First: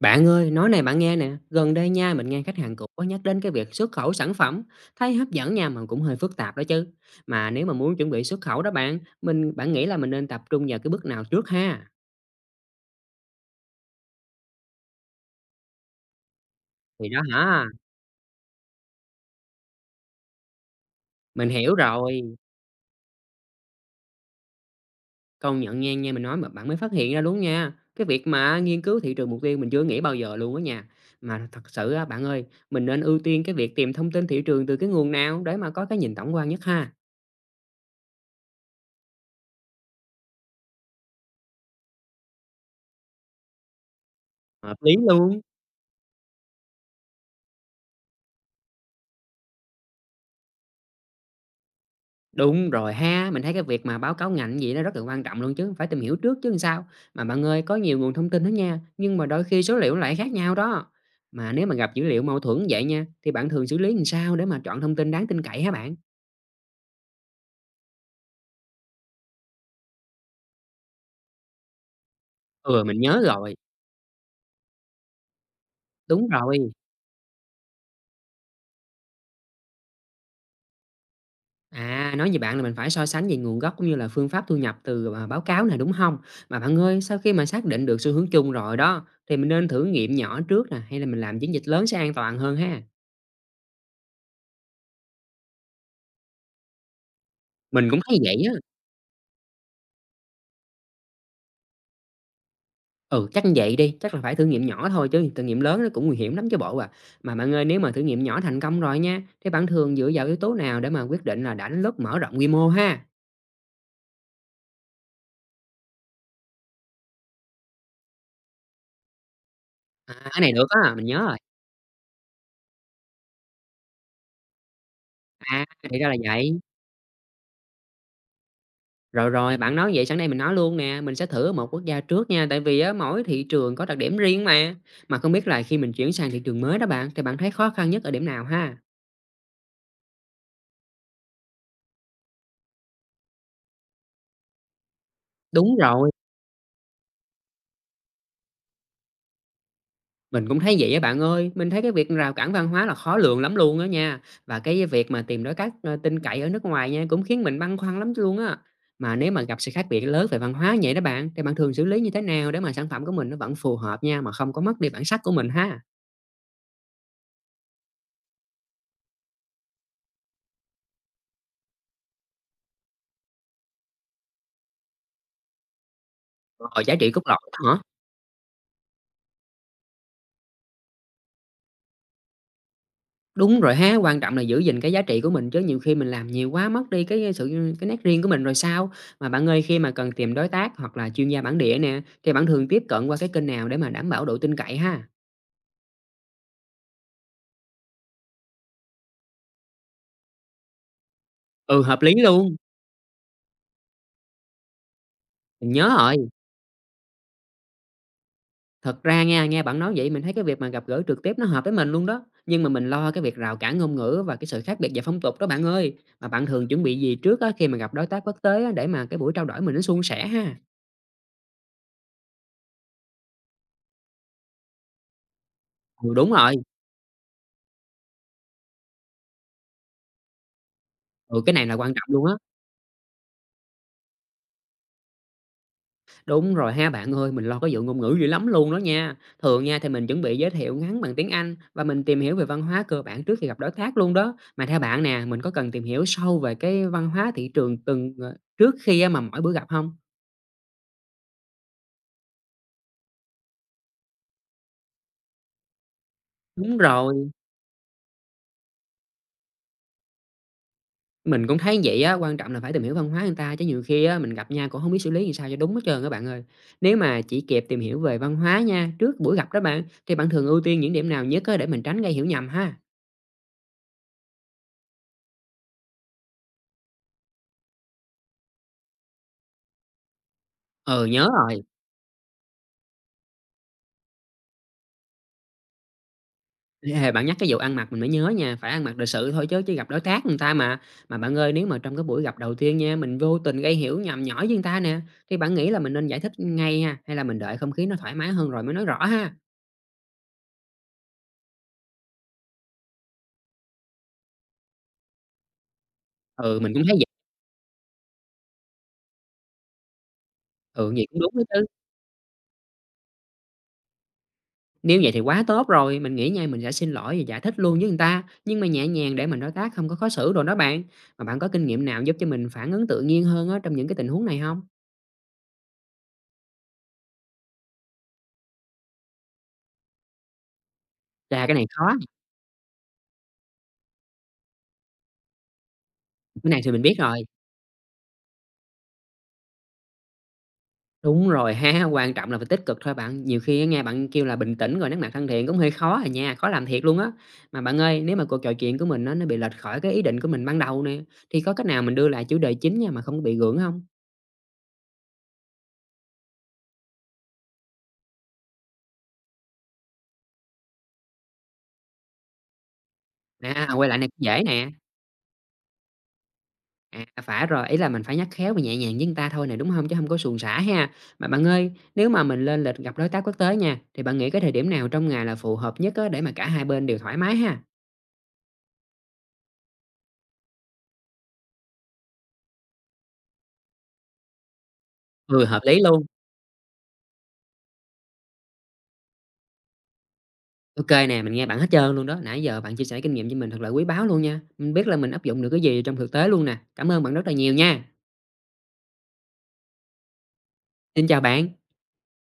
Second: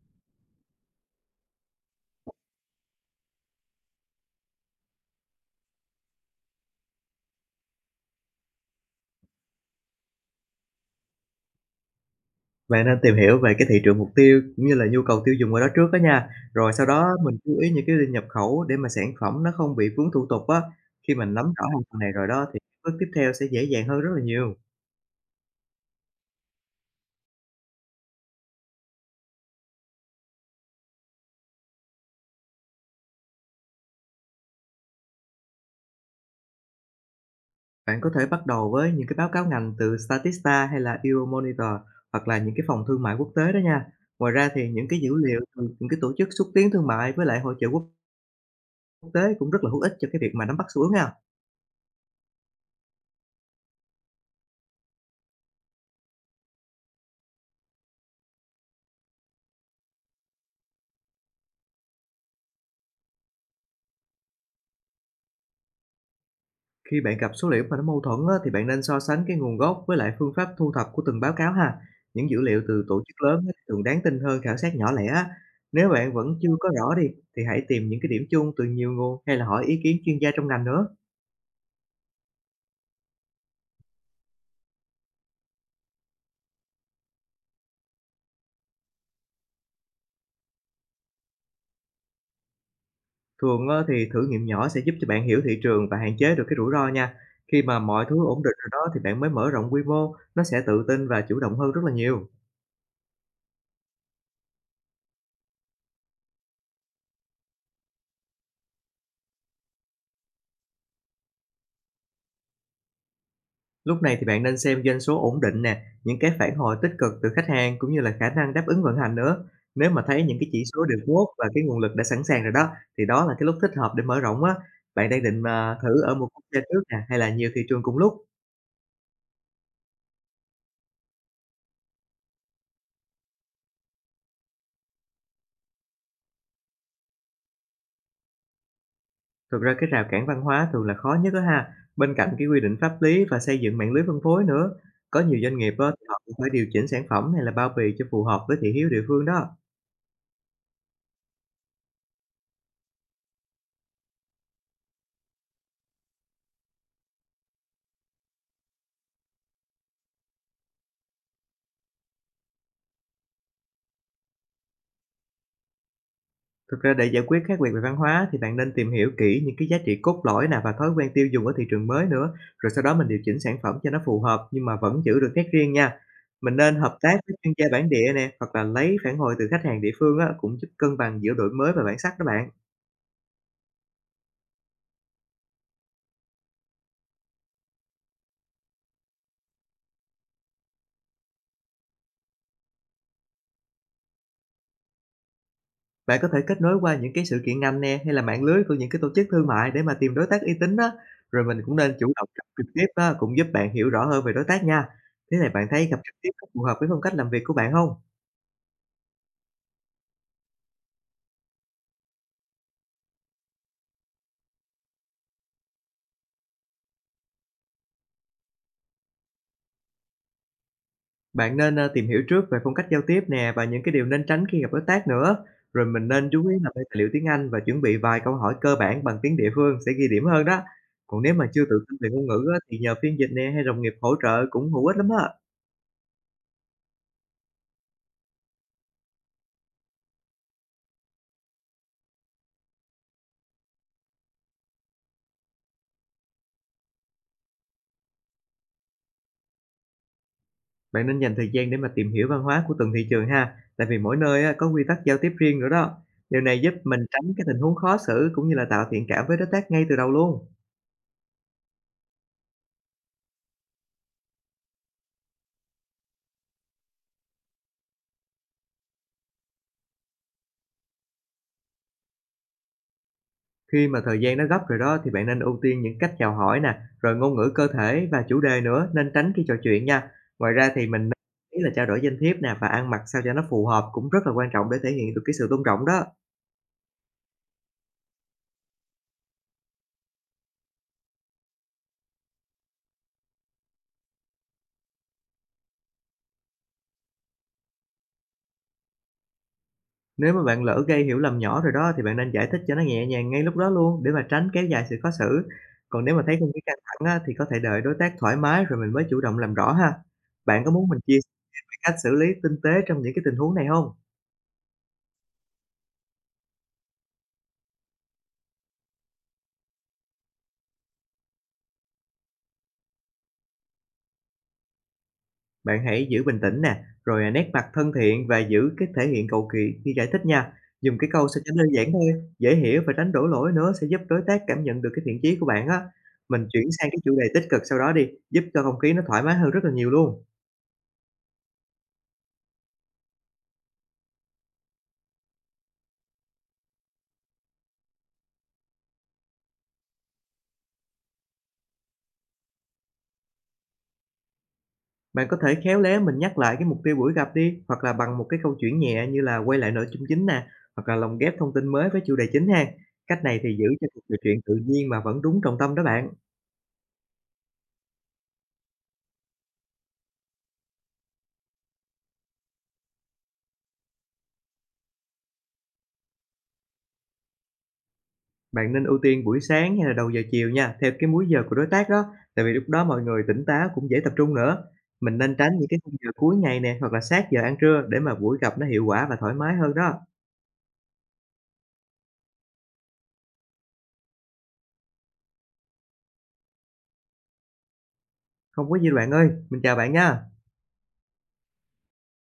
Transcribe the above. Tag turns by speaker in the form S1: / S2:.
S1: Bạn ơi, nói này bạn nghe nè, gần đây nha mình nghe khách hàng cũ có nhắc đến cái việc xuất khẩu sản phẩm, thấy hấp dẫn nha mà cũng hơi phức tạp đó chứ. Mà nếu mà muốn chuẩn bị xuất khẩu đó bạn, mình bạn nghĩ là mình nên tập trung vào cái bước nào trước ha?
S2: Bạn nên tìm hiểu về cái thị trường mục tiêu cũng như là nhu cầu tiêu dùng ở đó trước đó nha. Rồi sau
S1: Thì
S2: đó
S1: đó
S2: mình chú
S1: hả,
S2: ý những cái nhập khẩu để mà sản phẩm nó không bị vướng thủ tục á. Khi mình nắm
S1: mình
S2: rõ
S1: hiểu
S2: hai phần này rồi
S1: rồi,
S2: đó thì bước tiếp theo sẽ dễ dàng hơn rất là nhiều.
S1: công nhận nha nha mình nói mà bạn mới phát hiện ra luôn nha. Cái việc mà nghiên cứu thị trường mục tiêu mình chưa nghĩ bao giờ luôn á nha. Mà thật sự á bạn ơi, mình nên ưu tiên cái việc tìm thông tin thị trường từ cái nguồn nào để mà có cái nhìn tổng quan nhất ha.
S2: Bạn có thể bắt đầu với những cái báo cáo ngành từ Statista hay là Euromonitor, hoặc là những cái phòng thương mại quốc tế đó nha. Ngoài ra thì
S1: Hợp
S2: những
S1: lý
S2: cái dữ
S1: luôn.
S2: liệu từ những cái tổ chức xúc tiến thương mại với lại hội chợ quốc tế cũng rất là hữu ích cho cái việc mà nắm bắt xu hướng ha.
S1: Đúng rồi ha, mình thấy cái việc mà báo cáo ngành gì nó rất là quan trọng luôn chứ, phải tìm hiểu trước chứ làm sao. Mà bạn ơi, có nhiều nguồn thông tin đó nha, nhưng mà đôi khi số liệu lại khác nhau đó. Mà nếu mà gặp dữ liệu mâu thuẫn vậy nha, thì bạn thường xử lý làm sao để mà chọn thông tin đáng tin cậy hả bạn?
S2: Khi bạn gặp số liệu mà nó mâu thuẫn á, thì bạn nên so sánh cái nguồn gốc với lại phương pháp thu thập của từng báo cáo ha. Những dữ liệu
S1: Ừ,
S2: từ
S1: mình
S2: tổ
S1: nhớ
S2: chức lớn á,
S1: rồi,
S2: thì thường đáng tin hơn khảo sát nhỏ lẻ á. Nếu bạn vẫn
S1: đúng
S2: chưa
S1: rồi.
S2: có rõ đi thì hãy tìm những cái điểm chung từ nhiều nguồn, hay là hỏi ý kiến chuyên gia trong ngành nữa.
S1: À, nói về bạn là mình phải so sánh về nguồn gốc cũng như là phương pháp thu nhập báo cáo này đúng không? Mà bạn ơi, sau khi mà xác định được xu hướng chung rồi đó, thì mình nên thử nghiệm nhỏ trước nè, hay là mình làm chiến dịch lớn sẽ an toàn hơn ha?
S2: Thường á, thì thử nghiệm nhỏ sẽ giúp cho bạn hiểu thị trường và hạn chế được cái rủi ro nha. Khi mà
S1: Mình cũng
S2: mọi thứ
S1: thấy vậy
S2: ổn
S1: á.
S2: định rồi đó thì bạn mới mở rộng quy mô, nó sẽ tự tin và chủ động hơn rất là nhiều.
S1: Ừ, chắc như vậy đi, chắc là phải thử nghiệm nhỏ thôi chứ thử nghiệm lớn nó cũng nguy hiểm lắm chứ bộ à. Mà bạn ơi, nếu mà thử nghiệm nhỏ thành công rồi nha, thế bạn thường dựa vào yếu tố nào để mà quyết định là đã đến lúc mở rộng quy mô ha?
S2: Lúc này thì bạn nên xem doanh số ổn định nè, những cái phản hồi tích cực từ khách hàng, cũng như là khả năng đáp ứng vận hành nữa. Nếu mà
S1: À,
S2: thấy những
S1: cái
S2: cái
S1: này
S2: chỉ
S1: được
S2: số
S1: á,
S2: đều
S1: mình nhớ
S2: tốt
S1: rồi.
S2: và cái nguồn lực đã sẵn sàng rồi đó, thì đó là cái lúc thích hợp để mở rộng á. Bạn đang định
S1: À,
S2: mà thử
S1: thì ra là
S2: ở một quốc
S1: vậy.
S2: gia trước nè, hay là nhiều thị trường cùng lúc?
S1: Rồi rồi, bạn nói vậy sáng nay mình nói luôn nè, mình sẽ thử ở một quốc gia trước nha, tại vì á, mỗi thị trường có đặc điểm riêng mà. Mà không biết là khi mình chuyển sang thị trường mới đó bạn, thì bạn thấy khó khăn nhất ở điểm nào ha?
S2: Thực ra cái rào cản văn hóa thường là khó nhất đó ha, bên cạnh cái quy định pháp lý và xây dựng mạng lưới phân phối nữa. Có nhiều doanh nghiệp
S1: Đúng
S2: á, thì
S1: rồi.
S2: họ cũng phải điều chỉnh sản phẩm hay là bao bì cho phù hợp với thị hiếu địa phương đó.
S1: Mình cũng thấy vậy á bạn ơi, mình thấy cái việc rào cản văn hóa là khó lường lắm luôn á nha. Và cái việc mà tìm đối tác, tin cậy ở nước ngoài nha, cũng khiến mình băn khoăn lắm luôn á. Mà nếu mà gặp sự khác biệt lớn về văn hóa như vậy đó bạn, thì bạn thường xử lý như thế nào để mà sản phẩm của mình nó vẫn phù hợp nha, mà không có mất đi bản sắc của mình ha?
S2: Thực ra để giải quyết khác biệt về văn hóa thì bạn nên tìm hiểu kỹ những cái giá trị cốt lõi nè và thói quen tiêu dùng ở thị trường mới nữa, rồi sau đó mình điều chỉnh sản phẩm cho nó phù hợp, nhưng mà vẫn giữ được nét riêng nha. Mình nên
S1: Rồi giá
S2: hợp
S1: trị
S2: tác
S1: cốt
S2: với
S1: lõi
S2: chuyên gia
S1: đó hả?
S2: bản địa nè, hoặc là lấy phản hồi từ khách hàng địa phương á, cũng giúp cân bằng giữa đổi mới và bản sắc đó bạn.
S1: Đúng rồi ha, quan trọng là giữ gìn cái giá trị của mình chứ nhiều khi mình làm nhiều quá mất đi cái sự cái nét riêng của mình rồi sao? Mà bạn ơi, khi mà cần tìm đối tác hoặc là chuyên gia bản địa nè, thì bạn thường tiếp cận qua cái kênh nào để mà đảm bảo độ tin cậy ha?
S2: Bạn có thể kết nối qua những cái sự kiện ngành nè, hay là mạng lưới của những cái tổ chức thương mại để mà tìm đối tác uy tín đó. Rồi mình cũng
S1: Ừ,
S2: nên
S1: hợp lý
S2: chủ động gặp
S1: luôn.
S2: trực tiếp á, cũng giúp bạn hiểu rõ hơn về đối tác nha. Thế này bạn
S1: Mình
S2: thấy
S1: nhớ
S2: gặp trực
S1: rồi.
S2: tiếp có phù hợp với phong cách làm việc của bạn không?
S1: Thật ra nha, nghe bạn nói vậy mình thấy cái việc mà gặp gỡ trực tiếp nó hợp với mình luôn đó. Nhưng mà mình lo cái việc rào cản ngôn ngữ và cái sự khác biệt về phong tục đó bạn ơi. Mà bạn thường chuẩn bị gì trước á, khi mà gặp đối tác quốc tế á, để mà cái buổi trao đổi mình nó suôn sẻ ha?
S2: Bạn nên, tìm hiểu trước về phong cách giao tiếp nè, và những cái điều nên tránh khi gặp đối tác nữa. Rồi
S1: Ừ,
S2: mình nên
S1: đúng
S2: chú
S1: rồi.
S2: ý làm theo tài liệu tiếng Anh, và chuẩn bị vài câu hỏi cơ bản bằng tiếng địa phương sẽ ghi điểm hơn đó. Còn nếu
S1: Ừ,
S2: mà
S1: cái
S2: chưa
S1: này là
S2: tự
S1: quan
S2: tin
S1: trọng
S2: về
S1: luôn
S2: ngôn
S1: á.
S2: ngữ á, thì nhờ phiên dịch nè, hay đồng nghiệp hỗ trợ cũng hữu ích lắm á.
S1: Đúng rồi ha bạn ơi, mình lo cái vụ ngôn ngữ dữ lắm luôn đó nha. Thường nha thì mình chuẩn bị giới thiệu ngắn bằng tiếng Anh và mình tìm hiểu về văn hóa cơ bản trước khi gặp đối tác luôn đó. Mà theo bạn nè, mình có cần tìm hiểu sâu về cái văn hóa thị trường từng trước khi á, mà mỗi bữa gặp không?
S2: Bạn nên dành thời gian để mà tìm hiểu văn hóa của từng thị trường ha, tại vì mỗi nơi á, có quy tắc giao tiếp riêng nữa đó. Điều này giúp
S1: Đúng
S2: mình
S1: rồi,
S2: tránh cái tình huống khó xử, cũng như là tạo thiện cảm với đối tác ngay từ đầu luôn.
S1: mình cũng thấy vậy á, quan trọng là phải tìm hiểu văn hóa người ta chứ nhiều khi á mình gặp nhau cũng không biết xử lý làm sao cho đúng hết trơn các bạn ơi. Nếu mà chỉ kịp tìm hiểu về văn hóa nha, trước buổi gặp đó bạn, thì bạn thường ưu tiên những điểm nào nhất á để mình tránh gây hiểu nhầm ha?
S2: Khi mà thời gian nó gấp rồi đó thì bạn nên ưu tiên những cách chào hỏi nè, rồi ngôn ngữ cơ thể và chủ đề nữa, nên tránh khi trò chuyện nha. Ngoài ra thì mình
S1: Ừ,
S2: nên
S1: nhớ
S2: ý
S1: rồi,
S2: là trao đổi danh thiếp nè, và ăn mặc sao cho nó phù hợp cũng rất là quan trọng để thể hiện được cái sự tôn trọng đó.
S1: ê, bạn nhắc cái vụ ăn mặc mình mới nhớ nha, phải ăn mặc lịch sự thôi chứ chứ gặp đối tác người ta mà. Mà bạn ơi, nếu mà trong cái buổi gặp đầu tiên nha, mình vô tình gây hiểu nhầm nhỏ với người ta nè, thì bạn nghĩ là mình nên giải thích ngay ha, hay là mình đợi không khí nó thoải mái hơn rồi mới nói rõ ha?
S2: Nếu mà bạn lỡ gây hiểu lầm nhỏ rồi đó thì bạn nên giải thích cho nó nhẹ nhàng ngay lúc đó luôn, để mà tránh kéo dài sự khó xử. Còn nếu mà thấy không
S1: Ừ,
S2: khí
S1: mình
S2: căng
S1: cũng thấy vậy,
S2: thẳng á, thì có thể đợi đối tác thoải mái rồi mình mới chủ động làm rõ ha. Bạn có muốn
S1: ừ,
S2: mình
S1: vậy
S2: chia
S1: cũng đúng đó
S2: sẻ
S1: chứ.
S2: cách xử lý tinh tế trong những cái tình huống này không?
S1: Nếu vậy thì quá tốt rồi, mình nghĩ nha mình sẽ xin lỗi và giải thích luôn với người ta, nhưng mà nhẹ nhàng để mình đối tác không có khó xử rồi đó bạn. Mà bạn có kinh nghiệm nào giúp cho mình phản ứng tự nhiên hơn á trong những cái tình huống này không
S2: Bạn hãy giữ bình tĩnh nè, rồi, nét mặt thân thiện và giữ cái thể hiện cầu kỳ khi giải thích nha. Dùng cái câu sao
S1: là cái
S2: cho
S1: này
S2: đơn
S1: khó,
S2: giản thôi, dễ hiểu và tránh đổ lỗi nữa, sẽ giúp đối tác cảm nhận được cái thiện chí của bạn á. Mình
S1: cái này
S2: chuyển
S1: thì mình
S2: sang
S1: biết
S2: cái chủ
S1: rồi.
S2: đề tích cực sau đó đi, giúp cho không khí nó thoải mái hơn rất là nhiều luôn.
S1: Đúng rồi ha, quan trọng là phải tích cực thôi bạn, nhiều khi á nghe bạn kêu là bình tĩnh rồi nét mặt thân thiện cũng hơi khó à nha, khó làm thiệt luôn á. Mà bạn ơi, nếu mà cuộc trò chuyện của mình á nó bị lệch khỏi cái ý định của mình ban đầu nè, thì có cách nào mình đưa lại chủ đề chính nha mà không có bị gượng không?
S2: Bạn có thể khéo léo mình nhắc lại cái mục tiêu buổi gặp đi, hoặc là bằng một cái câu chuyện nhẹ như là quay lại nội dung chính nè, hoặc là lồng ghép thông tin mới với chủ đề chính ha. Cách này thì giữ
S1: À,
S2: cho
S1: quay lại
S2: cuộc
S1: này
S2: trò
S1: cũng
S2: chuyện
S1: dễ
S2: tự
S1: nè.
S2: nhiên mà vẫn đúng trọng tâm đó bạn.
S1: À, phải rồi, ý là mình phải nhắc khéo và nhẹ nhàng với người ta thôi này đúng không? Chứ không có suồng sã ha. Mà bạn ơi, nếu mà mình lên lịch gặp đối tác quốc tế nha, thì bạn nghĩ cái thời điểm nào trong ngày là phù hợp nhất á để mà cả hai bên đều thoải mái ha?
S2: Bạn nên ưu tiên buổi sáng hay là đầu giờ chiều nha, theo cái múi giờ của đối tác đó, tại vì lúc đó mọi người tỉnh táo cũng dễ tập trung nữa. Mình nên
S1: Ừ,
S2: tránh
S1: hợp
S2: những
S1: lý
S2: cái khung
S1: luôn.
S2: giờ cuối ngày nè, hoặc là sát giờ ăn trưa để mà buổi gặp nó hiệu quả và thoải mái hơn đó.
S1: OK nè, mình nghe bạn hết trơn luôn đó. Nãy giờ bạn chia sẻ kinh nghiệm cho mình thật là quý báu luôn nha. Mình biết là mình áp dụng được cái gì trong thực tế luôn nè. Cảm ơn bạn rất là nhiều nha.
S2: Không có gì đâu bạn ơi, mình chào bạn nha.
S1: Xin chào bạn.